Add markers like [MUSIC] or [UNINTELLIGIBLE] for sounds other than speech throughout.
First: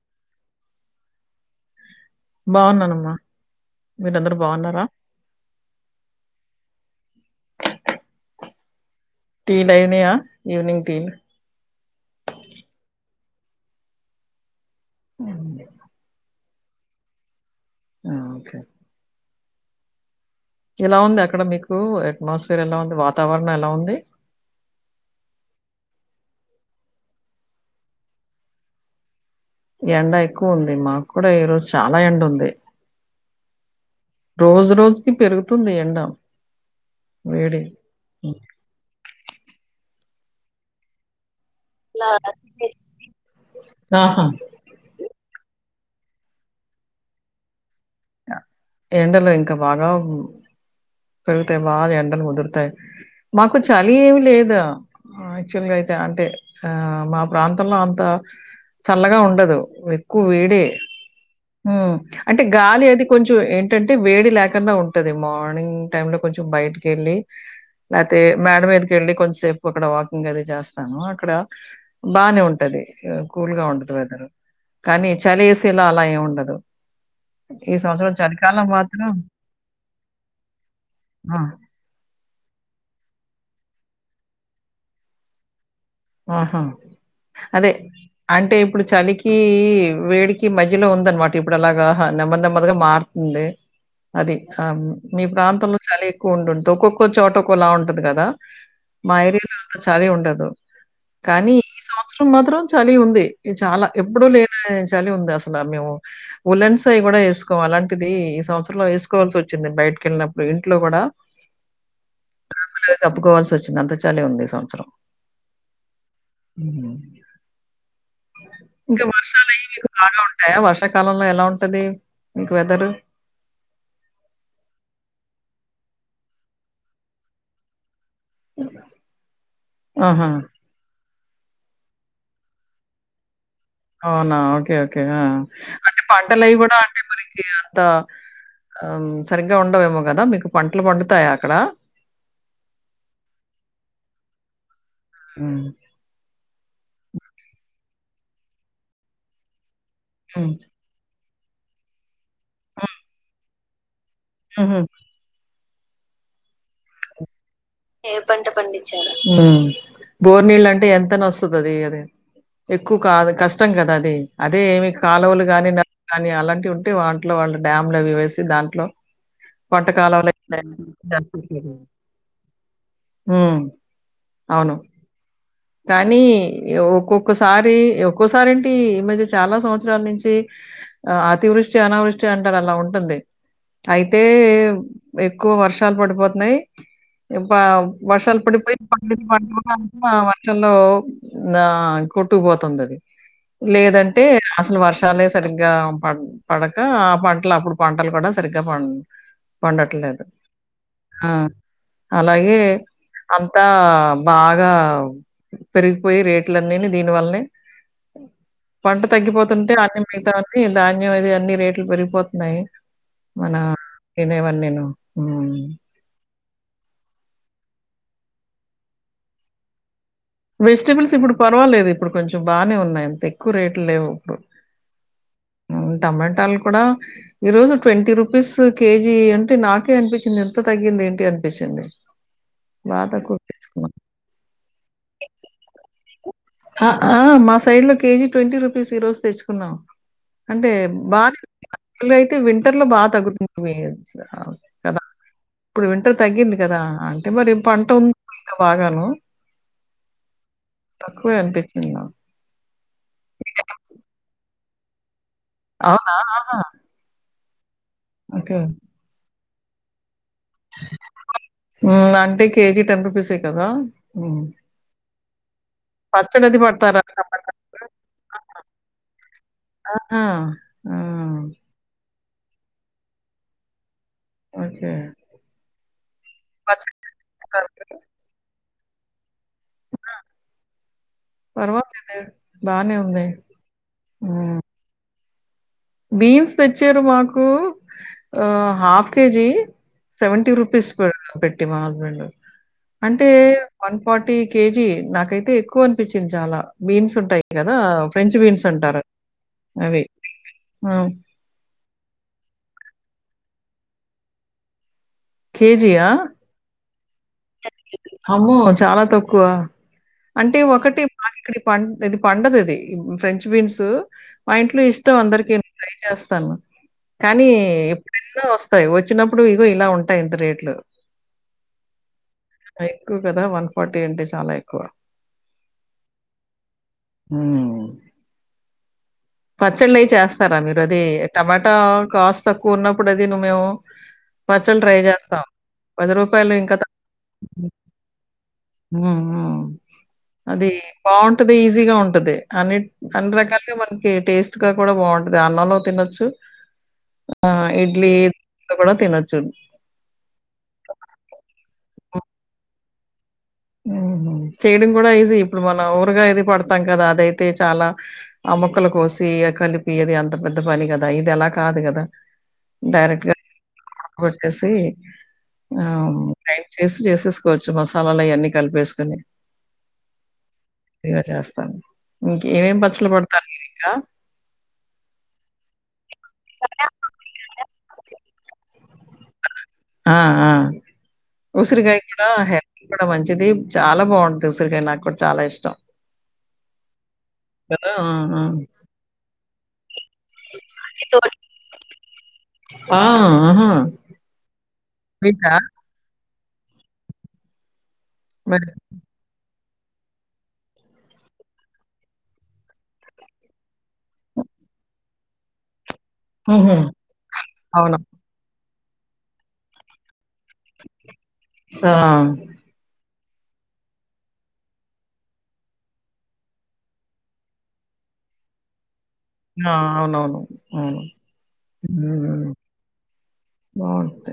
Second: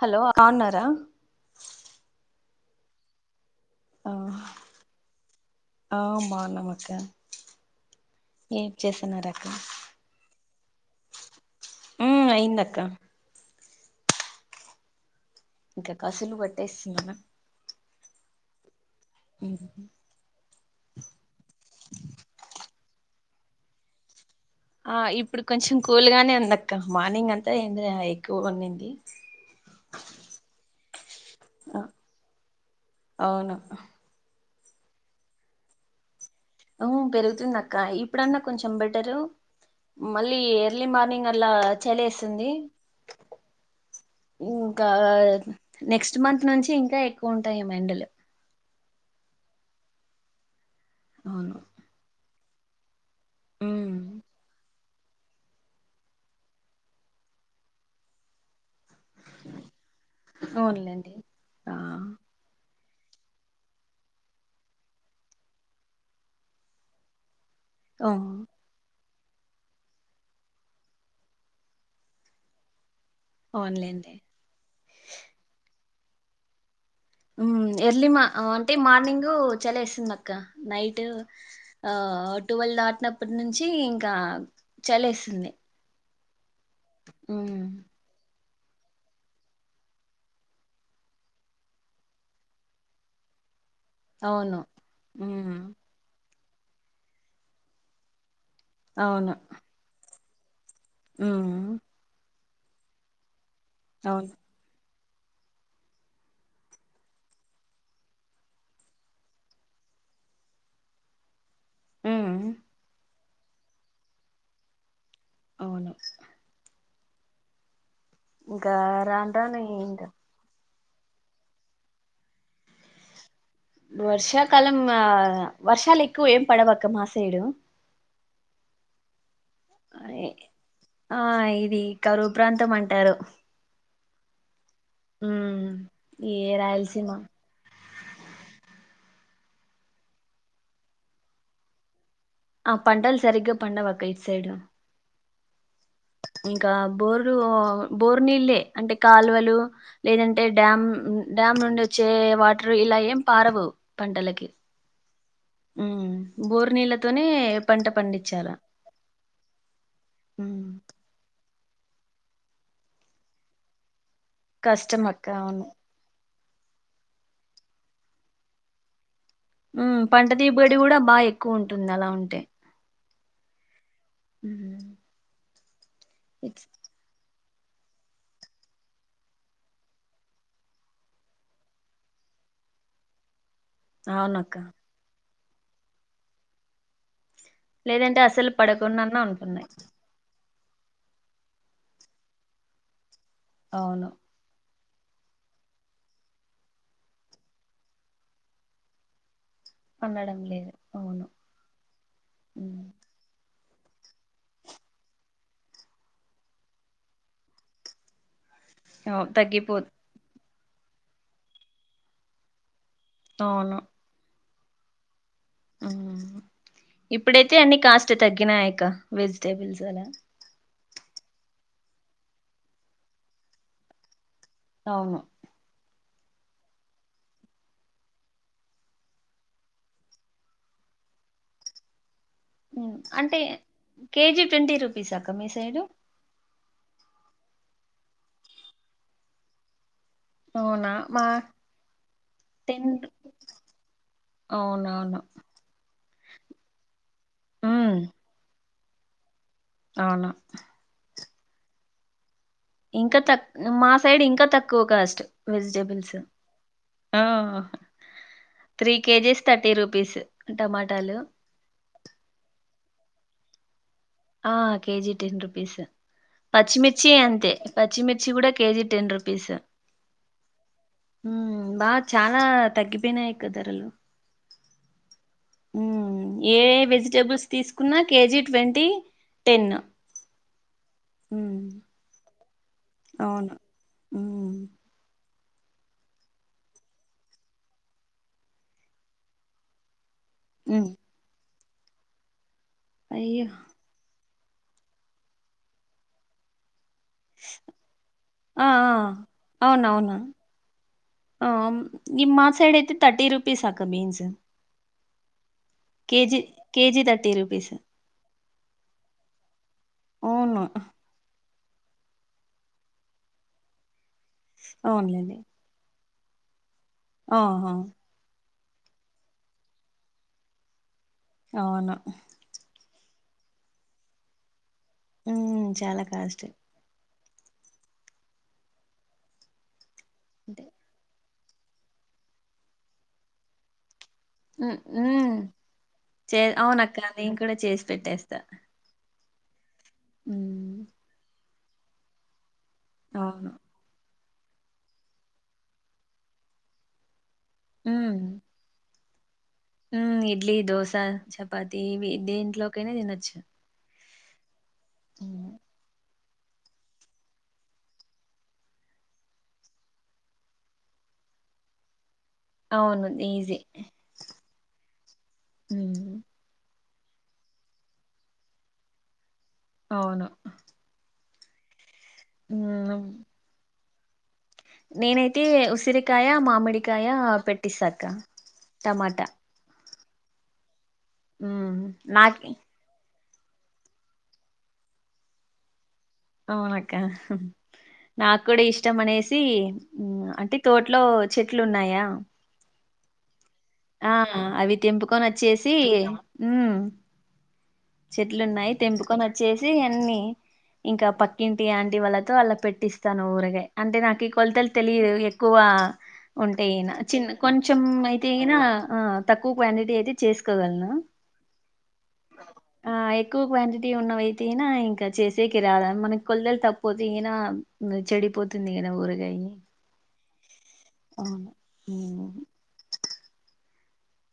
Hello బాగున్నారా, బాగున్నాం అమ్మ ఆ ఆ బాగున్నాం అక్క ఏ టీలు అయినాయ, ఈవినింగ్ టీలు ఊ అయింది అక్క ఉ ఇంకా కసులు పట్టేస్తుందనా ఆ ఓకే హు ఇలా ఉంది అక్కడ మీకు అట్మాస్ఫియర్ ఎలా ఉంది వాతావరణం ఎలా ఉంది. ఆ ఇప్పుడు కొంచెం కూల్గానే ఉంది, అక్క మార్నింగ్ అంతా ఎండ ఎక్కువగా ఉన్నింది. ఎండ ఎక్కువ ఉంది మాకు కూడా ఈరోజు ఆ చాలా ఎండ ఉంది. అవును రోజు రోజుకి పెరుగుతుంది, ఎండ ఆ పెరుగుతుంది వేడి అక్క ఇప్పుడన్నా కొంచెం బెటరు, మళ్ళీ ఎర్లీ మార్నింగ్ అలాా చలి వేస్తుంది, ఆహా. ఇంకా నెక్స్ట్ మంత్ నుంచి ఇంకా ఎక్కువ ఉంటాయి. ఏమో ఎండలు ఎండలు ఇంకా బాగా, పెరిగితే అవును బాగా ఎండనలు ముదురు, [UNINTELLIGIBLE] మాకు చలి ఉమ్ ఏమి లేదా, యాక్చువల్గా అయితే అంతే మా ప్రాంతంలో అంత, చల్లగా ఉండదు ఎక్కువ వేడే అవునులేండి హు ఆ అంటే గాలి ఇది కొంచెం ఏంటంటే వేడి లేకుండా ఉంటది, మార్నింగ్ టైమ్ లో కొంచెం బయటకి వెళ్ళి లేతే అవును మేడమీదికి, వెళ్లి కొంచం సేపు అక్కడ వాకింగ్ అది చేస్తాను, అక్కడ బానే ఉంటది. కూల్ గా ఉంటది, అవునులేండి వెదర్ కానీ చాలి వేస్తే అలా ఎం ఉండదు, ఈ ఎర్లీ సంవత్సరం మా చలికాలం అంటే మాత్రం మార్నింగ్ చలి వేస్తుంది, అక్క నైట్ ఆ! ఆ ట్వీల్వ్ దాటినప్పటి నుంచి, నుంచి ఇంకా చలేస్తుంది ఆహా ఆవు అదే. అంటే ఇప్పుడు చలికి వేడికి మధ్యలో ఉందనమాట ఇప్పుడు అలాగా నెమ్మ నెమ్మదిగా మారుతుంది అది అవును ఆ మీ హ్మ్ ప్రాంతంలో చాలీ ఉండుంటంది ఒక్కొక్కో చోట ఒక్కోలా ఉంటుది కదా అవును మారి చాల ఉండదు స కానీ హ్మ్ ఈ సంవత్సరం మాత్రం చలి ఉంది ఇ చాలా ఎప్పుడు అవును లేని చలి ఉంది అసలు మేము ఉలన్స్ అవన్నీ కూడా వేసుకోము అలాంటిది ఈ సంవత్సరంలో వేసుకోవాల్సి వచ్చింది బయటకి వెళ్ళినప్పుడు ఇంట్లో కూడా హ్మ్ [INAUDIBLE] కప్పుకోవాల్సి వచ్చింది అంత చలి ఉంది ఈ సంవత్సరం అవును [INAUDIBLE] ఇంకా రాను వర్షాలు రాను అయ మీకు ఇంకా బాగా ఉంటాయా వర్ష కాలంలో ఎలా ఉంటది మీకు వెదర్ వర్షాకాలం వర్షాలకు ఏం పడవు అక్క మా సైడు [INAUDIBLE] ఆహా ఐ- ఆ ఇది కరువు ప్రాంతం అంటారు అవునా ఓకే ఓకే ఓకే హ్మ్ అంటే ఈ పంటలు అవి కూడా అంటే రాయలసీమ మరికి అంత ఆ సరిగ్గా ఉండవేమో కదా మీకు పంటలు పండుతాయా అక్కడ ఆ పంటలు సరిగా పండవాక్క ఈట్ సైడ్ ఆ ఇంకా బోరు బోరు నీళ్ళే అంటే కాలువలు లేదంటే హ్మ్. డ్యామ్ డ్యామ్ నుండి వచ్చే వాటర్ హ్మ్. ఇలా ఏం పారవు పంటలకి హుహు. ఉ బోరు నీళ్ళతోనే పంట ఏ పంట పండించాలా పండించారా బోర్ ఉమ్ నీళ్లు అంటే ఎంత అయినా వాస్ అది అద ఎక్కువ కాదు కష్టం కదా అది అదే ఏమి కష్టం అక్క కాలువలు అవును కాని నలు కాగాని అలాంటి ఉంటే వాంట్లో వాళ్ళు డ్యామ్ లో అవి వేసి దాంట్లో ఉమ్ పంట దిగుబడి కూడా బాగా ఎక్కువ ఉంటుంది అలా ఉంటే ఉమ్ ఉమ్ కానీ ఇట్స్- ఒక్కొక్క సారి ఒక్కోసారి ఏంటి ఈ మధ్య చాలా సంవత్సరాల నుంచి ఆ అతివృష్టి అనావృష్టి అంటారు అలా ఉంటుంది అయితే అవునక్క ఎ క్కువ వర్షాలు పడిపోతున్నాయి ఇప్ప లేదంటే వర్షాలు అసలు పడిపోయి పడకుండాన్నా ఉంటున్నాయి [UNINTELLIGIBLE] [UNINTELLIGIBLE] చలో నా కొట్టుకుపోతుంది అది అవును లేదంటే అసలు వర్ష షాలే సరిగ్గా పడక ఆ పంటలు అప్పుడు పంటలు కూడా సరిగ్గా పం పండట్లేదు పండడం లేదు అవును ఆ అలాగే ఉమ్, అంత అంతా బాగా పెరిగిపోయి రేట్లున్నని దీనివల్లనే పంట అవు తగ్గిపోతుంటే తగ్గిపోతు అన్ని మిగతా ధాన్యం ఇది అన్ని రేట్లు పెరిగిపోతున్నాయి మన అవును తినేవన్నీ ఆ ఉమ్ ఇప్పుడైతే అన్ని కాస్ట్ తగ్గినాయి వెజిటేబుల్స్ అలా వెజిటేబుల్స్ ఇప్పుడు పర్వాలేదు ఇప్పుడు కొంచెం బాగానే ఉన్నాయి అంత ఎక్కువ రేట్లు లేవు ఇప్పుడు అవును హ్మ్. టమాటాలు కూడా ఈ రోజు ట్వంటీ రూపీస్ కేజీ అంటే నాకే అనిపించింది ఇంత తగ్గింది ఏంటి అనిపించింది బా అంటే తక్కువకి తెచ్చుకున్నాం. కేజీ ట్వంటీ రూ పీస్ అక్క మీ సైడు ఆ మా సైడ్ లో కేజీ ట్వంటీ రూపీస్ ఈ రోజు తెచ్చుకున్నాం అంటే అవునా మా బాగా అయితే వింటర్ లో టెన్ బాగా తగ్గుతుంది కదా అవునవును ఇప్పుడు వింటర్ తగ్గింది కదా అంటే మరి పంట ఉమ్ ఉంది బాగాను అవును క్కువె అనిపించింది నాకు ఇంకా తక్ మా సైడ్ ఇంకా తక్కువ కాస్ట్ అవునా? వెజిటేబుల్స్ ఆహా! ఆ త్రీ కేజీస్ థర్టీ రూపీస్ టమాటాలు ఉమ్ అంటే కేజీ టెన్ రుపీస్ ఏ కదా హ్మ్. ఆ కేజి టెన్ రుపీస్ పచ్చడి అది పెడతారా పచ్చిమిర్చి అంతే టమాటా కూడా? పచ్చిమిర్చి కూడా కేజీ టెన్ రుపీస్ ఆహా! ఆహా! ఆ! హమ్ బా చాలా తగ్గిపోయినాయి అక్క ధరలు ఓకే. హమ్ ఏ పచ్చడి వెజిటబుల్స్ పెడతారు కదా! తీసుకున్నా కేజీ ట్వంటీ తి టెన్ ఆ! పర్వాలేదే బానే ఉందే అవును ఆ ఉమ్ బీన్స్ తెచ్చారు మాకు ఆ హాఫ్ కేజీ సెవెంటీ రుపీస్ ఉమ్ పెట్ పెట్టి మా హస్బెండ్ అంటే అయ్యో వన్ ఫార్టీ కేజీ నాకైతే ఎక్కువ అనిపించింది చాలా బీన్స్ ఉంటాయి కదా ఫ్రెంచ్ బీన్స్ ఆ ఆ అంటారు అవి అవునవునా ఆ! ఆ నిమ్ మా సైడ తర్టీ రూపీస్ అక్క బీన్స్ కేజీయా? కేజీ కేజీ తట్ తరుపీస్ అమ్మో చాలా తక్కువ అంటే అవును ఒకటే మా ఇక్కడి పం ఇది పండది ఇది ఫ్రెంచ బీన్స్ మా ఇంట్లో ఇష్టం అవునులేండి అందరిక ట్రై చేస్తాను సను కానీ ఆహా ఎప్పుడెన్న వస్త ాయి వచ్చినప్పుడు ఇగో ఇలా ఉంటాయి ఇంత రేట్లు అవును ఎక్కువ కదా వన్ ఫార్టీ అంటే చాలా ఎక్కువ ఉ చాలా కాష్టట్ హ ప పచ్చళ్ళు చేస్తారా అంటే మీరు అది టమాటా కాస్ట్ తక్కువ ఉన్నప్పుడు అది నువ్ మేము పచ్చళ్ళు ట్రై జేస్తాం. రూ. చే ఇంకా అవునక్క నీను కూడా చేసి పెట్టేస్తా ఆ అదిే ఉమ్ బా అది ఈజీగా ఉంటది అ అ అని అవును రకాల టేస్ట్ గా కూడా బాగుంటది అన్నంలో తినొచ్చు ఆ ఇడ్లీ కూడా తినో చెప్పు ఉ ఇడ్లీ, దోశ, చపాతి ఇవి దేంట్లోకైనే తినొచ్చు. హుహు. చేయడం కూడా ఈజీ ఉమ్, ఇప్పుడు మన ఊరుగా పడతాం కదా అదైతే చాలా అమ్మక్కలు కోసి కలిపియేది అంత పెద్ద పని కదా ఇది అలా కాదు కదా అవును డైరెక్ట్గా ఈజీ పెట్టేసి ఆ ఉమ్ చేసి చేసేసుకోవచ్చు మసాలయన్నీ కలిపేసుకుని అవును ఇగ చేస్తా ఇంక ఏమేం ఉమ్ పచ్చలు పడతారు ఇంకా నేనైతే ఉసిరి కాయ, మామిడి కాయ పెట్టిసాకా టమాట ఆ ఆ ఉసిరికాయ కూడా నాకి హ కూడా మంచి ఇది చాలా బాగుంటంది ఉసిరికాయ నాకు కూడా చాలా ఇష్టం. అవునక్క కదా! ఆ! నాకు ఆ! కూడా ఇష్టం అనేసి అంటే తోటలో చెట్లు ఉన్నాయా ఆ! ఆహా! ఆ అవి తెంపుకొని మీకా? వచ్చేసి అవు చెట్లు మరి ఉన్నాయి తెంపుకొని వచ్చేసి అన్ని ఇంకా పక్కింటి ఆంటి వాళ్ళతో అలా పెట్టిస్తాను ఊరగా అంటే నాకు ఈ కొలతలు తెలియదు ఎక్కువ ఉంటే హుహు. ఈనా చిన్న కొంచెం అవును. అయితే ఈయినా ఆ తక్కువ క్వాంటిటీ అయితే చేసుకోగలను ఆ! ఆ ఎక్కువ క్వాంటిటీ ఉన్నవయితేనా ఇంకా చేసే కి రాద మనకి కొల్దలు తప్పపోతే ఇంనా చెడిపోతుంది ఇనా ఊరి ఆ అవునవును అవును బంత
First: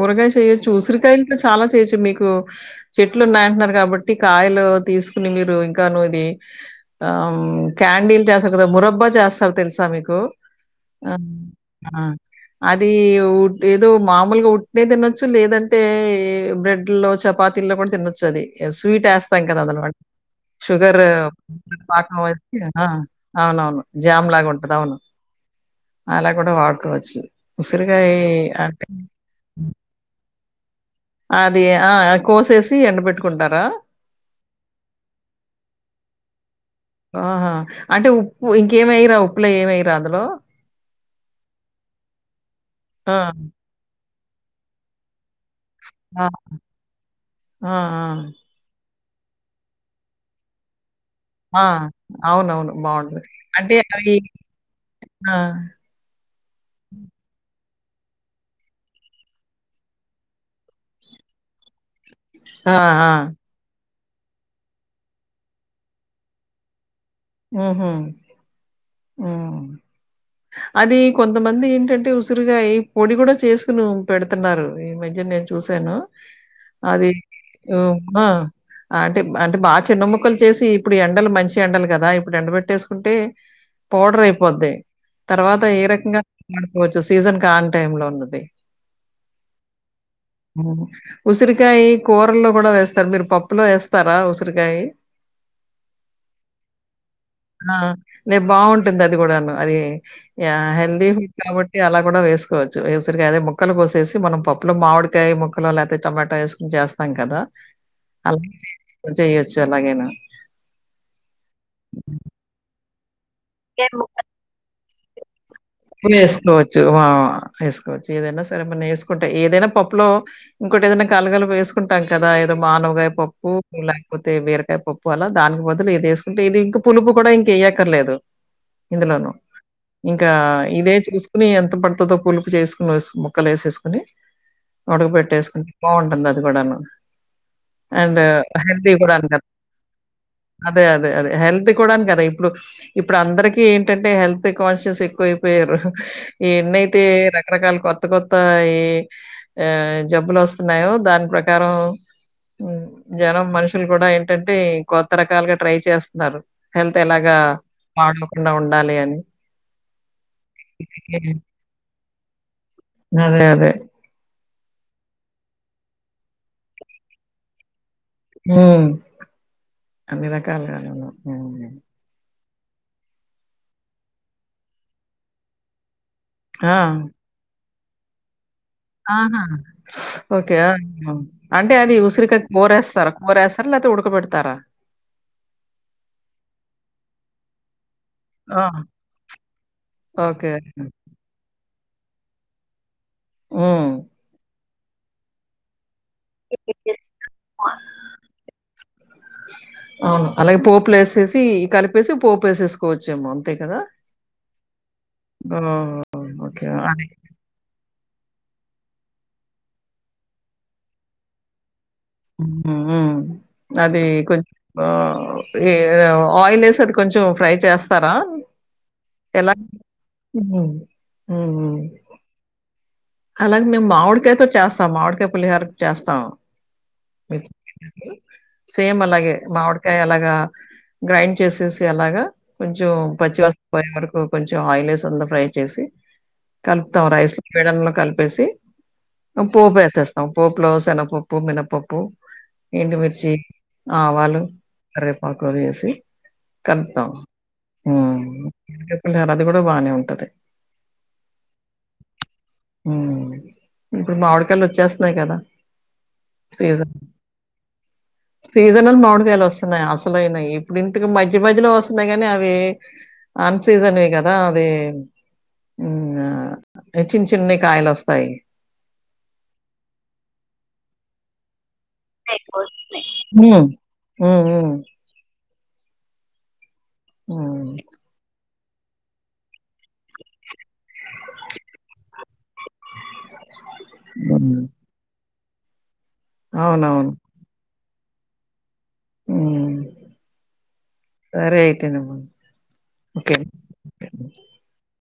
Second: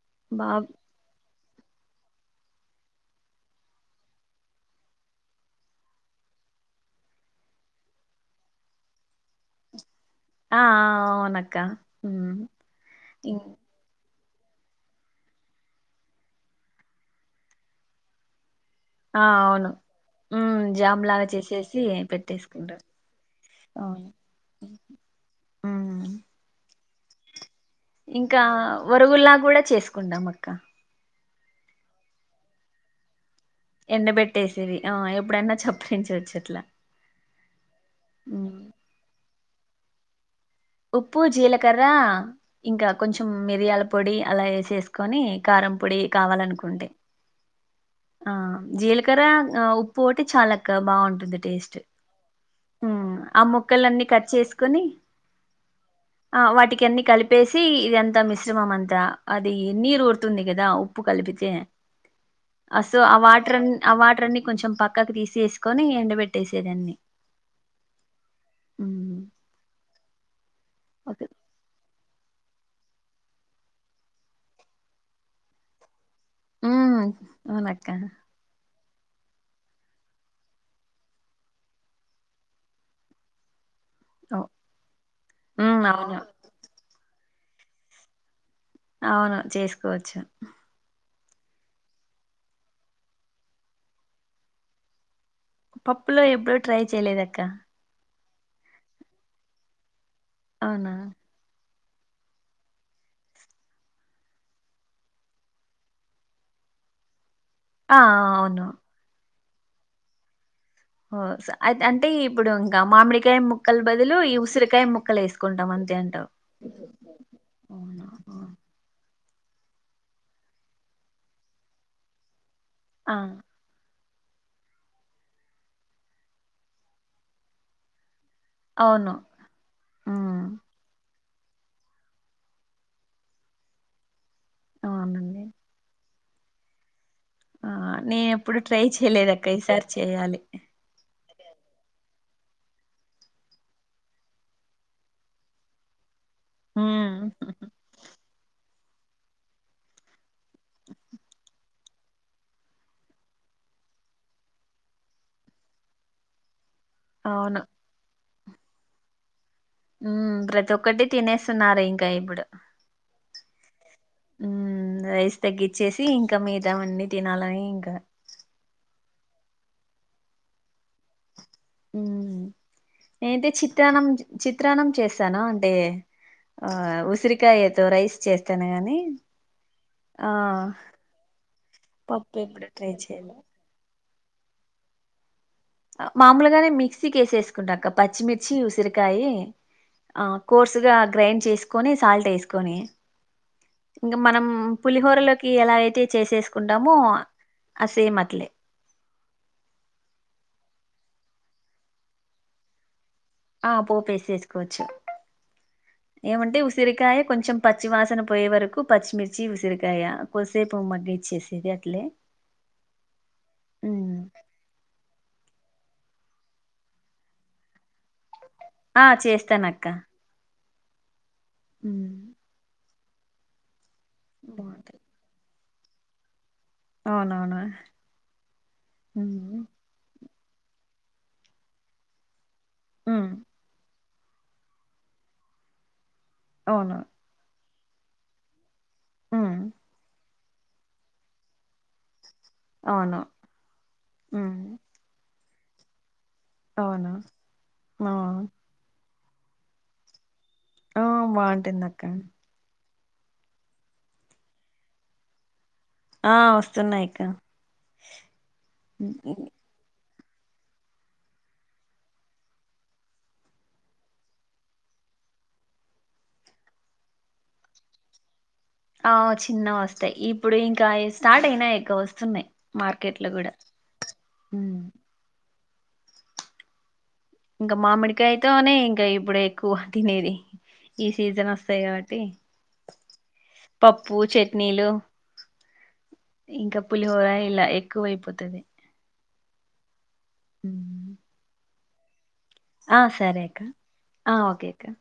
ఊరగాయ బాబ్ చేయొచ్చు ఉసిరికాయలు చాలా చేయచ్చు మీకు చెట్లు ఉన్నాయంటున్నారు కాబట్టి కాయలు తీసుకుని మీరు ఇంకా ను ఇది ఆ క్యాడిల్ చేస్తారు కదా మురబ్బా చేస్తారు తెలుసా మీకు ఆ ఆ ఓ అవునక్క ఆ ఉమ్ అది ఇం ఉవుట్ ఏదో మామూలుగా ఉట్టినే తినొచ్చు లేదంటే బ్రెడ్ లో చపాతీల్లో కూడా తినొచ్చు అది స్వీట్ ఆ వేస్తాం కదా అవును అది అనమాట ఉమ్ షుగర్ జామ్ లాగా చేసేసి పాకం వం పెట్టేసుకుంటాం ఆ అవునవును అవును జామ్ లాగా ఉంటది అవును ఉమ్ అలా కూడా వాడుకోవచ్చు ఉసిరు ఇంకా వరుగుల్లా కూడా చేసుకుంటాం మ కా అది ఆ కోసేసి ఎండ బెట్టుకు ఎండబెట్టేసేవి ఆ ఎప్పుడన్నా చప్పరించొచ్చు ఇట్లా ఉప్పులు ఏం ఏయ్యార అందులో ఉప్పు జీలకర్ర ఇంకా ఆ! కొంచెం మిరియాల పొడి అలా ఏసేసుకోని కారం పొడి ఆ! కావాలనుకుంటే ఆ ఆ కార ఉప్పు ఒకటి చాలు అక్క ఆ! బాగుంటు అవునవును. బావుంటది. ఆ అంటే ముక్కలు అన్ని అవి కట్ చేసుకొని ఆ! ఆ వాటికీ అన్ని కలిపెసి సి ఇది అంతా మిశ్రమం అంతా అది నీరు ఊరుతుంది కదా ఉప్పు కలిపితే అసో ఆ వాటర్న్ ఆ వాటర్ అన్ని కొంచెం పక్కకు తీసి వేసుకొని ఎండబెట్టేసేది అన్ని ఉహు ఉం అది ఓకే కొంతమంది ఏంటంటే ఉసు తుర్గ ఈ పొడి కూడా చేసుకును పెడుతున్నారు ఈ మధ్య నేను చూశాను ఉమ్, అది ఓ అవునక్క మా అంటే అంటే బాగా చిన్న ముక్కలు చేసి ఇప్పుడు ఈ ఎండలు మంచి ఎండలు కదా ఇప్పుడు ఎండబెట్టేసుకుంటే పౌడర్ ఓ, అయిపోద్ది తర్వాత ఏ ఉమ్, అవును రకంగా వాడుకోవచ్చు చు సీజన్ కాన్ టైం లో ఉన్నది అవును చేసుకోవచ్చు ఉసిరికాయ్ కూరల్లో కూడా వేస్తారు మీరు పప్పులో వేస్తారా ఉసిరికాయ్ పప్పులా ఎప్పడు ట్రై చేయలేదు అక్క ఆ! నే బాగుంటుంది అది కూడాను అది యా అవునా హెందీ ఫా ఉడు కి అలా కూడా వేసుకోవచ్చు వేసరికి అదే ముక్కలు కోసేసి మనం పప్పులో మామిడికాయ ముక్కలు లేకపోతే టొమాటో వేసుకోని చేస్తాం కదా ఆ అలా అవును చెయచ్చు చెనా గేన హో స ఐతే అంటే ఇప్పుడు ఇంకా మామిడి కాయ ముక్కలు బదులు ఈ ఉసిరికాయ ముక్కలు కలేసం వేసుకోవచ్చు ఆ అవునా వేసుకోవచ్చు ఏదనా సరే మనం ఏసు ఏదైనా పప్పు లో ఇంకోటి ఏదైనా కాలుగాలు వేసుకుంటాం కదా మానుగా ఆ ఆ, పప్పు [UNINTELLIGIBLE] కతే బీరకాయ పప్పు అలా దానికి బదులు ఇది వేసుకుంటే ఇది ఇంకా పులుపు కూడా ఇంకేయ్యకర్లేదు అవును ఇందులోను ఇంకా ఉమ్ చూసుకుని ఎంత పడుతదో పులుపు చేసుకుని వే ముక్కలు వేసుకుని ఉడక అవునండి పెట్టేసుకుంటే బాగుంటుంది అది పడను ఆ నేనేప్పుడు ట్రై చేయలేదు కదా! అక్క ఈసారి చేయాలి అదే. అదే. అదే. హెల్త్ కూడాని కదా ఇప్పుడు ఇప్పుడు అందరికీ ఏంటంటే హెల్త్ కాన్షియస్ ఎక్కువ అయి పేరు ఈ ఎన్నయితే ఉమ్ రకరకాల కొత్త కొత్త ఈ ఆ జబ్బులు వస్తున్నాయో దాని ప్రకారం హ్మ్మ్ జనం మనుషులు కూడా ఏంటంటే కొత్త రకాలుగా ట్రై చేస్తున్నారు. హెల్త్ ఎలాగా అవును [UNINTELLIGIBLE] నే ఉండాలి అని హ్మ్మ్ ప్రతి ఒక్కటి తినేస్తున్నారు ఇంకా ఇప్పుడు అదే. అదే. హ్మ్మ్ రైస్ తగ్గచ్చేసి ఇంకా మిగతావన్నీ తినాలని ఇంకా హ్మ్మ్ అన్ని రకాలుగా తిన్నాం హ్మ్మ్ నేనైతే చిత్రాన్నం చిత్రాన్నం చేసాను అంటే ఆ ఉసిరికాయది రైస్ చేస్ ఆహా ఓకే ఆహా అంటే అది పప్పు ఉసిరికాయ ఎప్పుడు ట్రై కూరేస్తారా చేయలే కూరేస్తారా లేకపోతే ఉడకబెట్ దరా మామూలుగానే మిక్సీకి వేసేసుకుంటాక్క పచ్చిమిర్చి ఆ! ఉసిరికాయి ఆ ఓకే. కోర్సుగా గ్రైండ్ చేసుకు తీసుకొని సాల్ట్ వేసుకొని హ్మ్. ఇంకా మనం పులిహోరలోకి ఎలా అయితే చేసేసుకుంటాము ఆ సేమ్ అట్లే పేసేసి కలిపేసి పోపేసుకోవచ్చు ఆ పోపేసిసుకోవచ్చు ఓహ్! ఏమంటే ఓకే. అది ఉసిరికాయ కొంచెం పచ్చి వాసన పోయే వరకు పచ్చిమిర్చి ఉసిరికాయ కొద్సేపు మగ్గి ఇచ్చేసేది హ్మ్ హ్మ్! అది ఉమ్. కొం ఆ ఆ ఆయిల్ వసరి కొంచెం ఫ్రై చేస్తా స్తారా ఆ ఎలా చేస్తానక్క హ్మ్ ఉమ్. అలాగ మావిడి కయతో చాస్తా బాగుంటది మావిడి కయ పులిహో ర చేస్తాము అవునవును సేమ్ అలాగే ఉమ్. మామిడికాయ అలాగా గ్రైండ్ చేసేసి అలాగా కొంచం ఉమ్. పచ్చివాసం పోయామర కొంచెం ఆయిల్ వస్ ఫ్రై చేసి కల్పుత అవును రాయిస్ పేడ కలిపేసి ఉమ్. పోపు వేసేస్తాం పోపులో శనపప్పు మినపప్పు అవును ఇంమిర్చి ఆవాలు ఉమ్. కేపో గు అసి కలుపుతాం అవును ఆ. లేరు అది కూడా బాగానే ఉంటది ఆ బావుంటుందిదక్కా ఇప్పుడు మా ఆడికాళ్ళు వచ్చేస్తున్నాయి కదా ఆ సీజ వస్తున్నాయి అక్క సీజన్ల్ మామిడికిలు వస్తున్నాయి ఆస అసనాయి ఇప్పుడు ఇంతకు మధ్య మధ్యలో వస్తున్నాయి కాని అవి ఆన్ సీజన్వి కదా అవి చిన్న చిన్న యి కాయలాస్తాయి ఆ చిన్న వస్తాయి ఇప్పుడు ఇంకా స్టార్ట్ అయినా ఇకా వస్తున్నాయి ఎక్కువ వస్తున్నాయి మార్కెట్ లో కూడా మ్, మ్, మ్, ఇంగ మ్, మామిడికాయతే తనే ఇంకా ఇప్పుడు ఎక్కువ తినేది ఈ సీజన్ వస్తాయి కాబట్టి పప్పు మ్. చట్నీలు ఇంకా పులి అవునవును హోర ఇల్ ఎ వైపోతుది హ్మ్ సరే తినవ ఆ సరే అక్క ఆ ఓకే అక్క